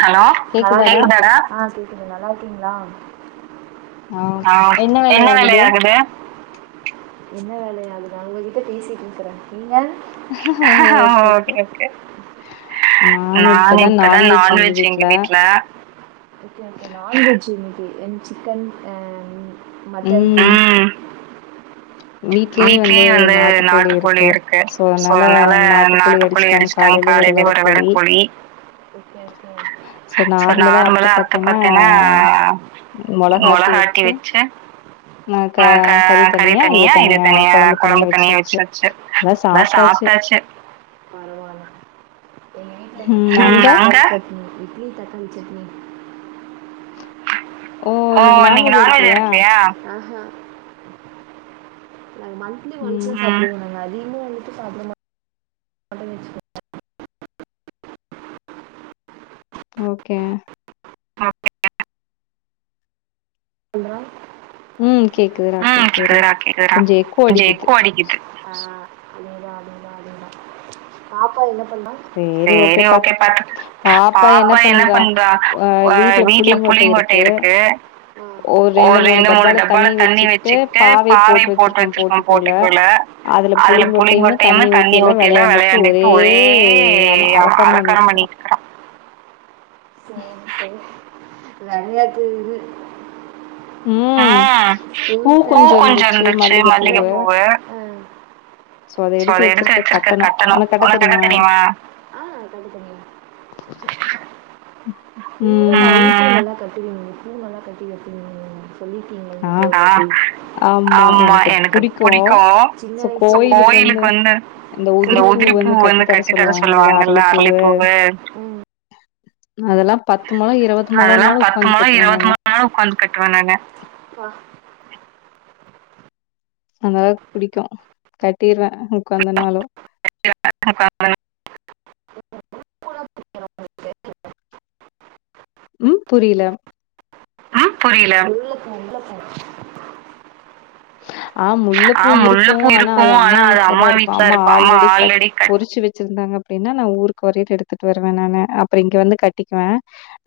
Hello hello கேக்குதாடா ஆன் கேக்குது நல்லா இருக்கீங்ளா ஆ என்ன வேலை ஆகுது என்ன வேல அதுதாங்க உங்க கிட்ட பேசிட்டு இருக்கறே இல்ல ஓகே ஓகே நாங்க இப்பதா நான் வெஜ் எங்க வீட்ல என் சிக்கன் ஹ மட்டன் ம் வீட்லயே வந்து நாட்டுக்கோழி இருக்கு சோ அதனால நாட்டுக்கோழி அடிச்சிட்டாங்க காலைலயே ஒரு வெடகோழி பி ஓகே ஓகே சோ நார்மலா அத்த பாத்தீனா மொளகா ஆட்டி மொளகாட்டி வெச்சு வச்சு ஆ க கறி தனியா இது தனியா கொழம்பு தனியா வெச்சாச்சு இப்பதா சாப் ட்டாச்சு ம் அங்க ஓ இன்னைக்கு நான் வெஜ் எடுக்கலலயா நாங்க மந்த்லி ஒன்ஸ் ம் சாப்புடோவோங்க நாங்க அதிகமா எடுத்து சாப்பிட மா [inaudible] ஓகே [inaudible] இந்திரா ம் கேக்குதுடா ம் கேக்குதுடா கேக்குதுடா கொஞ்சோ எக்கோ அடிக்குது ஆ அதுதா அதுதா அதுதா பாப்பா என்ன பண்றா சேரி ஓகே பாத் பாப்பா என்ன பண்றா அ வீட்ல புளியங்கொட்ட இருக்கு ஒரு ரெண்டு மூணு டப்பால தண்ணி வெச்சுகிட்டு பாவி போட்டு வெச்சிருக்கோ போர்ட்டிக்கோல அதுல புளிங்கொட்டையும் தண்ணி ஊத்தி எல்லா வெளாண்டுகிட்டு ஒரே ஆமா அம அலக்காரம் அளக்காறம் பண்ணிட்ருக்கறா பண்ணிகிட்டு இருக்கா சேர் சேர் வெளயாட்டு இது அ ம் பூ கொஞ்சோ இருந்துச்சு மல்லிகை பூவு [inaudible] சோ அத எடுத்து வெச்சிருக்க கட்டணு உனக்கு கட்ட தெரியுமா ஆ [inaudible] ம் நீங்கதா மல்லி‌ பூ நல்லா கட்டுவிங்ளே பூ நல்லா கட்டி வெப்பிங் சொல்லியிருக்கீங்க ஆ என்கிட்ட ஒருவாட்டி ஆமா எனக்கு அது புடிக்கு சின்ன வயசு கோயிலுக்கு வந்து இந்த உதிரி பூ வந்து கட்டித் தர சொல்லுவாங்கல்ல அரளிப்பூவு ம் அதெல்லா பத் அதெல்லா பத்து மொழோ இருவது மொழமே ஒக்காந்து கட்டுவ நானு அந்தளவுக்கு புடிக்கு கட்டிறுவ உக்காந்தனாலு உட்காந்து [unintelligible] ம் புரில ஆஹ புரியல உள்ள போ உள்ள போ [inaudible] அ முல்ல பூ இருக்கு ஆனா அது அம்மா வீட்லதா இருக்கு அம்மா ஆல்ரெடி கட் பொறிச்சி வச்சு இருந்தாங்க அப்டின்னா நா ஊருக்கு வரேய்ல எடுத்துட்டு வருவே நானு அப்ற இங்க வந்து கட்டிக்குவே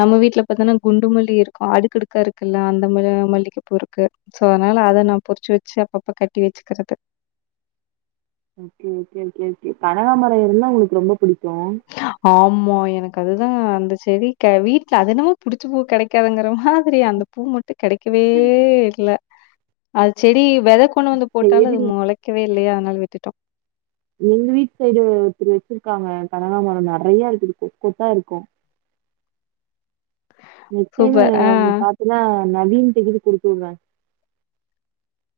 நம்ம வீட்ல பாத்தன்னா குண்டு மல்லி இருக்கு அடுக்கடுக்கா இருக்குல்ல அந்த ம மல்லிக பூ இருக்கு சோ அதனால அத நா பொறிச்சி வச்சு அப்பப்ப கட்டி வச்சுக்கிறது ஒகே ஒகே ஒகே ஒகே கனகாமர இருந்தா எனக்கு ரொம்ப புடிக் ஆமா எனக்கு அதுதா அந்த செடி வீட்ல அது என்னமோ புடிச்ச பூ கெடைக்காதுங்கிற மாதிரி அந்த பூ மட்டு கெடைக்கவே இல்ல அது செடி வெத கொண்டு வந்து சரி போட்டாலு அது எது மொளைக்கவே இல்லையா அதனால விட்டுட்டோ எங்க வீட் சைடு ஒருத்தர் வச்சிருக்காங்க கனகாமர நெறைய வச்சுருக்கு கொத்தா இருக்கு நெக்ஸ்ட் டைமு சூப்பர். ஆ. அவன பாத்தன்னா நவீன்ட கீது குடுத்தூட்றே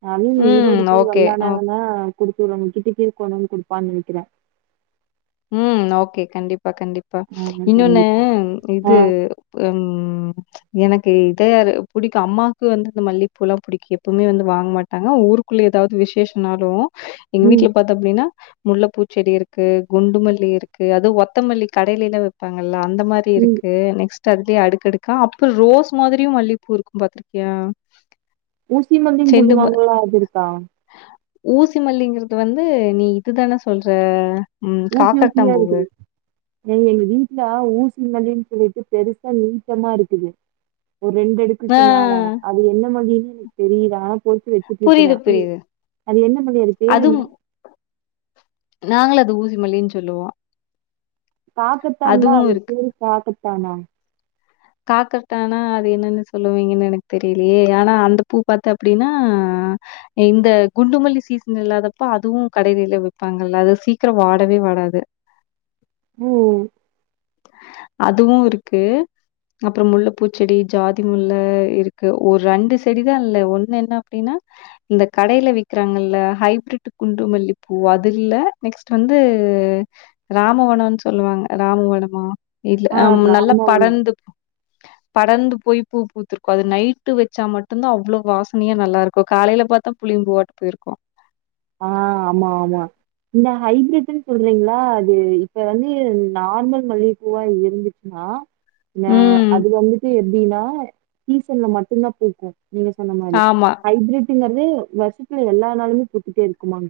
நவீனு ம். ஈரோடிக்கேது ஓகே. ஓ வந்தானாங்கன்னா குடுத்துருவா [unintelligible] கொண் வந்து குடுப்பான்னு நெனைக்கிறே ம் ஓகே கண்டிப் கண்டிப்பா ஆமா இன்னொன்னு கண்டிப்பா. ஆ. இது ம் எனக்கு இதா அது புடிக்கு அம்மாக்கு வந்து இந்த மல்லிப்பூலா புடிக்கு எப்போமே வந்து வாங்க மாட்டாங்க ஊருக் குள்ள ஏதாவது விசேஷனாலு எங்க ம், வீட்ல பாத்தோ அப்டின்னா முல்லப்பூச் செடி இருக்கு குண்டுமல்லி இருக்கு அதுவு ஒத்தமல்லி கடைலிலா விப்பாங்கல்ல அந்த மாறி ம். இருக்கு நெக்ஸ்ட் தங்கி அடுக்கடுக்கா அப்புற் ரோஸ் மாதிரியு மல்லிப்பூ இருக்கு பாத்திருக்கியா ஊசி மல்லின்னு சொல்லுவாங்க இல்ல அது இருக்கா ஊசி மல்லிங்கிறது வந்து நீ இதுதானே சொல்ற ம் ஊசி ஊசியா காக்கரட்டாம்பூவு இருக்குமே எங் எங்க வீட்ல ஊசி மல்லின்னு சொல்லிட்டு பெருசா நீட்டமா இருக்குது ஒரு ரெண்டு ஆ இடுக்குக்கு மேல அது என்ன மல்லின்னு உனக் தெரிதா போட்டு புரியுது வச்சுட்டா உ புரியுது. அது என்ன மல்லி அது பேரு என்ன நாங்களு அத ஊசி மல்லின்னு சொல்லுவோ காக்கத்தான்னா அது பேரு காக்கத்தானா காக்கத்தானா அது என்னன்னு சொல்லுவீங்கன்னு எனக்கு தெரிலியே ஆனா அந்த பூ பாத்த அப்படின்னா அ இந்த குண்டுமல்லி சீசன் இல்லாதப்ப அதுவு கடைகள்ல விப்பாங்கல்ல அது சீக்ர வாடவே ஓடாது ம் அதுவு இருக்கு அப்ற முல்லப்பூச்செடி ஜாதி முல்ல இருக்கு ஒரு ரெண்டு செடிதா இல்ல ஒன்னு என்ன அப்டின்னா இந்த கடைல விக்கிறாங்கல்ல ஹைப்பிரிட் குண்டு மல்லிப்பூ அதுல்ல நெக்ஸ்ட் வந்து இது ராமவனம்ன்னு சொல்லுவாங்க ராமுவனமா இல்ல ஆ நல்லா ராமவனம். படர்ந்து படர்ந்து போய் பூ பூத்துருக்கு அது நைட்டு வச்சா மட்டுந்தா அவ்ளோ வாசனையா நல்லாருக்கு காலைல பாத்தா புளி இங்க ஓடி போய்ருக்கு ஹைப்பிரிடினு சொல்றிங்கலா அது இப்ப வந்து நார்மல் மல்லிகப்பூவா இருந்துச்சுனா அ ம். அது வந்துட்டு எப்டின்னா சீசன்ல மட்டுந்தா பூக்கு நீங்க சொன்ன மாறி ஆமா. ஹைப்பிரிட்டுங்றது வருஷத்துல எல்லா நாளுமே பூத்துட்டே இருக்குமாமே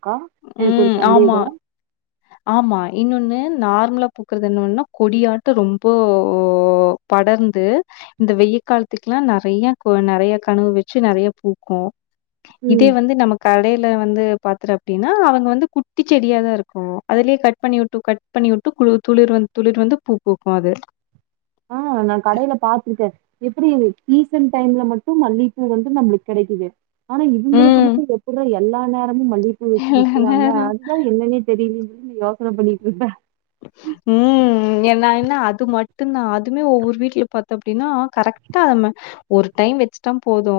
ம் ஆமா ஆமா இன்னொன்னு நா ர்மலா பூக்றது என்னவெண்ணா கொடியாட்ட ரொம்போ படர்ந்து இந்த வெய காலத்து கெல்லா நெறைய நெறைய கனவு வச்சு நெறைய பூக்கு ம். இதே வந்து நம்ம கடைல வந்து பாத்துற அப்படின்னா அவங்க வந்து குட்டி செடியாதா இருக்கு அதுலயே கட் பண்ணி வுட்டு கட் பண்ணி வுட்டு குளிர் துளிர் வந்து துளிர் வந்து ந்து பூ பூக்கு அது நா நா கடையில பாத்திருக்கே எப்படி சீசன் டைம்ல மட்டு மல்லி பூ வந்து நம்ப்ளுக் கெடைக்கிது ஆனா இவுங்களுக்கு ம். மட்டு எப்புட்ரா எல்லா நா அங்க மல்லிகப்பூ வெச்சு எல்லா விக்கறாங்க நேரம் அதுதா என்னன்னே தெரியலயேன்னு யோசன பண்ணிட்ருக்கே ம் என்னான்னா அது மட்டுந்தா அதுமே ஒவ்வொரு வீட்லியு பாத்தோ அப்டின்னா கரெக்டா ம ஒரு டை டைம் வெச்சுட்ட போது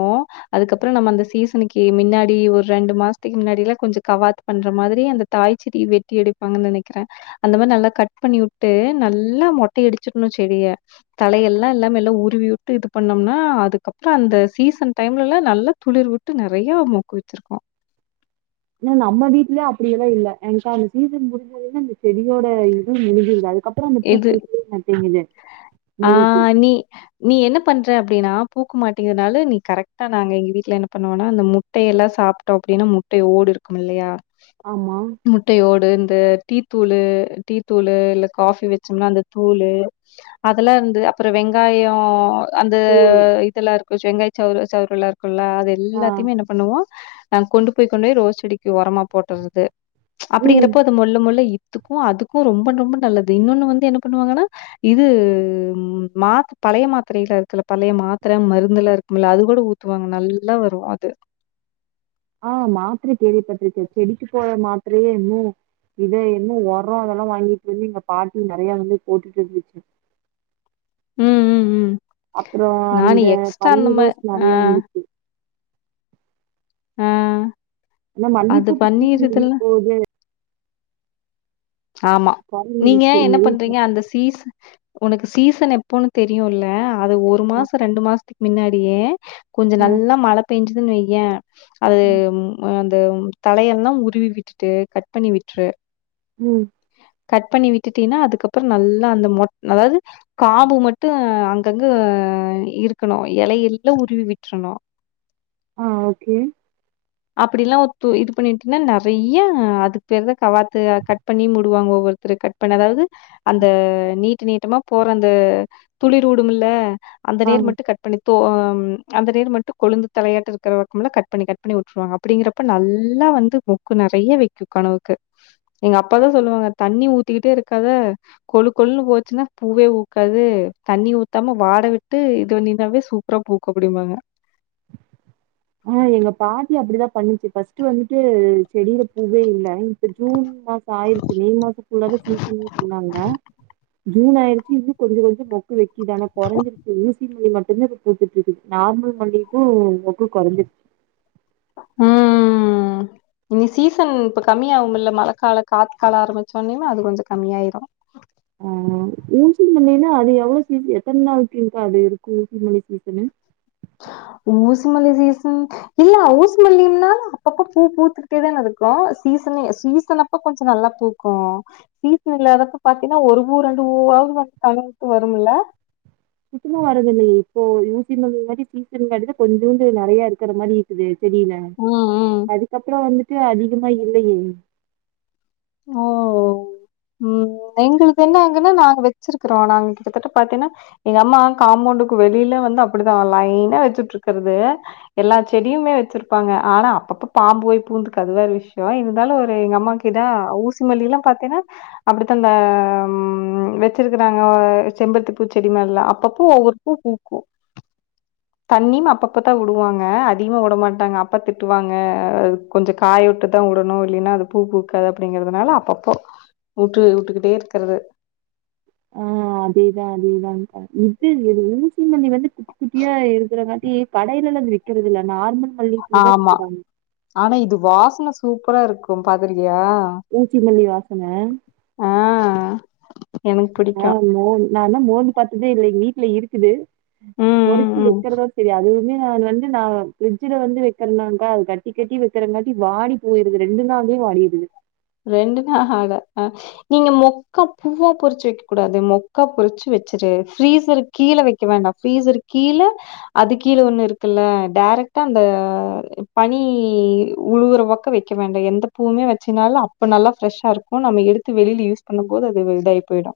அதுக்கப்புற நம்ம அந்த சீசனுக்கு மின்னாடியே ஒரு ரெண்டு மாஸ்த்துக்கு முன்னாடில்லா கொஞ் கவாத் பண்ற மாதிரி அந்த தாய்ச்செடி வெட்டி எடுப்பாங்கன் நெனைக்கிறே அந்த மாரி நல்லா கட் பண்ணி வுட்டு நல்லா மொட்டை அடிச்சிட்ணு செடிய தலையெல்லா இல்லாம எல்லா உரி வி விட்டு இது பண்ணோம்னா அதுக்கப்ற அந்த சீசன் டைம்லல்லா நல்லா துளிர் விட்டு நெறைய மொக்கு வெச்சிருக்கோ ஏனா நம்ம வீட்லே அப்படியெல்லா இல்ல என்காங் அந் சீசன் முடிஞ்சதுன்ன அந்த செடியோட இதுவு முடிஞ்சிருது அது எது ஆ மல்லிப்பூ நீ நீ என்ன பண்ற அப்டீனா பூக்கு மாட்டேங்கித்னால நீ கரெக்டா நாங்க எங்க வீட்ல என்ன பண்ணுவோன்னா அந்த முட்டையெல்லா சாப்ட்டோ அப்டினா மு ட்டை ஓடு இருக்குமில்லையா ஆமா முட்டையோடு இந்த டீத்தூளு டீத்தூளு இல்ல காஃபி வச்சோம்னா அந்த தூளு அதெல்லா இருந்து அப்புற வெங்காயோ அந்த தோலு இதெல்லா இருக்கு ஷ வெங்காய சவுறு சவுறுல்லா இருக்குல்லா அது ஆ எல்லாத்திய்மே என்ன பண்ணுவோ அ கொண்டு போய் கொண்டு போய் ரோஸ் செடிக்கு ஒரமா போட்டற்றது ம் அப்படிங்கறப்போ அது மொல்ல மொல்ல இ துக்கு அதுக்கு ரொம்ப ரொம்ப நல்ல து இன்னொன்னு வந்து என்ன பண்ணுவாங்கன்னா இது ம் மாத் பழைய மாத்திரைல்லா இருக்குல்ல பழைய மாத் மருந்து எல்லா இருக்குமில்ல அது கூட ஊத்துவாங்க நல்லா வரு அது ஆ மாத்திர கேள்விபட்ருக்க செடிக்கு போட்ற மாத்திரையே இன்னு இத இன்னு ஒரோ அதெல்லா வாங்கிட்டு வந்து எங்க பாட்டி நெறைய வந்து போட்டுட்டு இருந்துச்சு ம் ம் ம் அப்புறம் நானு அந்த எக்ஸ்ட்ரா பன்னீர் அந்தம ரோஸ் அ நெறைய வந்துச்சு. ஆ ஆனா அது மல்லிப்பூ ப்ப சீசன் முடிய பண்ணிருதுல்ல. போது ஆமா நீங்க கொறஞ்சிருச்சு என்ன எங்க வீட்ல. பண்றீங்க அந்த சீஸ உனக்கு சீசன் எப்போன்னு தெரியுல்ல அது ஒரு மாச ரெண்டு மாசத்துக் மின்னாடியே கொஞ்ச அ நல்லா மழை பேஞ்சுதுன் வய்யே அது ம் அ த தலையெல்லா உருவி விட்டுட்டு கட் பண்ணி விட்ரு ம் கட் பண்ணி விட்டுட்டீன்னா அதுக்கப்புற நல்லா அந்த மொட் அதாவ்து காம்பு மட்டு ஆ அங்கங்க ஆ இருக்கணு எலையெல்லா உருவி விட்றணு ஆ ஓகே அப்படி எல்லா ஒத்து இது பண்ணி விட்டன்னா நெறைய அதுக் பேர்தா கவாத்து கட் பண்ணி முடூவாங்கோ ஒருத்தரு கட் பண்ண அதாவது அந்த நீட்டு நீட்டமா போற அந்த துளிருவுடும்மில்ல அந்த நேர் மட்டு கட் பண்ணி தோ அ ம் அந்த நேரு மட்டு கொழுந்து தலையாட்ட இருக்கிறபக்கமெல்லா கட் பண்ணி கட் பண்ணி வுட்ருவாங்க அப்படிங்கறப்ப நல்லா வந்து மொக்கு நெறைய வெக்கு கனுவுக்கு எங்க அப்பாதா சொல்லுவாங்க தண்ணி ஊத்திக்கிட்டே இருக்காத கொழு கொள்ளுன்னு போச்சுன்னா பூவே ஊக்காது து தண்ணி ஊத்தாம வாட விட்டு இதுவண்ணிருந்தாவே சூப்பரா பூக்க அப்படிம்பாங்க ஆ எங்க பாட்டி அப்படிதா பண்ணிச்சு ஃபஸ்ட்டு வந்துட்டு செடியில பூவே இல்ல இப்ப ஜூன் மாச ஆயிருச்சு மே மாச ஃபுல்லாவே சீசன்னு சொன்னாங்க ஜூன் ஆயிரிருச்சு இன்னு கொஞ்ச கொஞ்ச மொக்கு வெக் கிது ஆனா கொறஞ்சிருச்சு ஊசி மல்லி மட்டுந்தா இப்ப பூத்துட்ருக்கு நார்மல் மல்லிக பூ மொ க்கு கொறஞ்சிருச்சு ம் இனி சீசன் இப்ப கம்மியாகுமில்ல மழைக்கால காத்து கால ஆரம்பிச்சொன்னியுமே அது கொஞ்ச கம்மியாயிரு அ ஊசி மல்லின்னா அது எவ்ளோ சீசன் எத்தன் நாளுக்கு இங்காவுது அது இருக்கு ஊசி மல்லி சீசனு ஊசி மல்லி சீசன் இல்ல ஊசி மல்லினா அப்பப்ப பூ பூத்துக்கிட்டே தானேருக்கோ சீ சீசனே சீசனப்ப கொஞ்சோ நல்லா பூக்கு சீசன் இல்லாதப்ப பாத்தீன்னா ஒரு பூ ரெண்டு பூவாது பூ தலைத்து வருமில்ல சுத்தமா வரதில்லையே இப்போ ஊசி மல்லி மாரி சீசனுங் காட்டிதா கொஞ்சூண்டு நெறைய இருக்குற மாரி இருக்குது தெரில ம், ம். அதுக்கப்புறோ வந்துட்டு அதிகமா இல்லையே ஓ ம் எங்களுக்கு என்ன அங்கன்னா நாங்க வெச்சிருக்கறோ நாங்க கிட்டத்தட்ட பாத்தீன்னா எங்க அம்மா காம்பவுண்டுக்கு வெளில வந்து அப்டிதா லைனா வெச்சிட்ருக்குறது எல்லா செடியுல வெச்சிருப்பாங்க ஆனா அப்பப்ப பாம் பு போய் பூந்துக்கு அது வேற விஷ்யோ இருந்தாலு ஒரு எங்க அம்மாக்கு இந் த ஊசிமல்லில்லா பத்தீன்னா அப்டித்தா அந்த ம் வெச்சிருக்குறாங்க செம் பருத்திப்பூச்செடி மார்லா அப்பப்போ ஒவ்வொரு பூ பூக்கு தண்ணியும் அப்பப்பதா வுடுவாங்க அதிகமா வுடமாட்டாங்க அப்பா திட்டுவாங்க கொஞ்சோ காயவுட் டி தா வுடணு இல்லின்னா அது பூ பூக்காது அப்டிங்கறதுனால அப்பப்போ வுட்டு வுட்டுக்கிட்டே இருக்கறது அ அ அதேதா அதேதாங்கா இது ஊசிமனி வந்து குட்டி குட்டியா இருக்கற காட்டி கடைல லன் விக்கிறதில்ல நார்மல் மல்லிப்பூ தா ஆமா விக்கிறாங்க ஆனா இது வாசன சூப்பராருக்கு பாத்திருக் கியா ஊசி மல்லி வாசன அ அ மோ நா இன்னோ மோந்து பாத்ததே இல்ல எங்க வீட்ல இருக்குது ம் ம் பொரிச்சி ம் வெக்கிறதா செரி அதுவுமே அ அது வந்து நா ஃபிர்ஜில வந்து வெக்கறனால்தா அது கட்டி கட்டி வெக்கறங்காட்டி வாடி போயிறுது ரெண்டு நாள்லே பூ அழிது ரெண்டு நா ஆகால அ நீங்க மொக்க பூவா பரிச்சி வெக்க கூடாது மொக்கா பரிச்சி வெக் வெச்சிட்டு ஃப்ரீசர் கீல வெக்க வேண்டா ஃப்ரீசர் கீல அது கீல ஒன்னு இருக்குல்ல டேர் ரெக்ட்டா அந்த பனி உழுவுர பக்கோ வெய்க்க வேண்ட எந்த பூவுமே வெச்சினாலு அப் இப்போ நல்லா ஃப்ரெஷ்ஷா இருக்கு நம்ம எடுத்து வெளில யூஸ் பண்ணும் போது அது வெல்டாயி போயிடு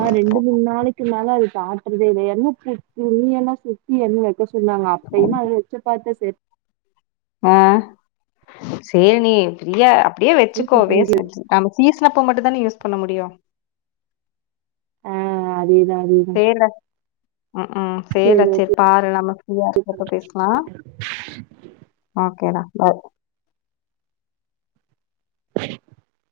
அ ரெண்டு மூண் நாளைக்கு மேலருக் சாப்பற்றதே இதே என்ன பூ நீ எல்லா சுத்தி எண்ண வைக்க சொன்னாங்க அப்பயிமே அத வெச்ச பாத்த செரி அ சேரி நீ ஃப்ரியா அப் ப்டியே வெச்சிக்கோ தூக்கி வேல் வீசியாச்சு. [unintelligible] ஆம சீசனப்போ மட்டுந்தானே யூஸ் பண்ண முடியு அ அதேதா சேர்ரா ம்கும் சரி சேர்ரா ஓகே. செரி பாரு நம்ம ஃப்ரீயா இருக்குறப்ப பேஸ்லா ஓகேடா பாய் [inaudible]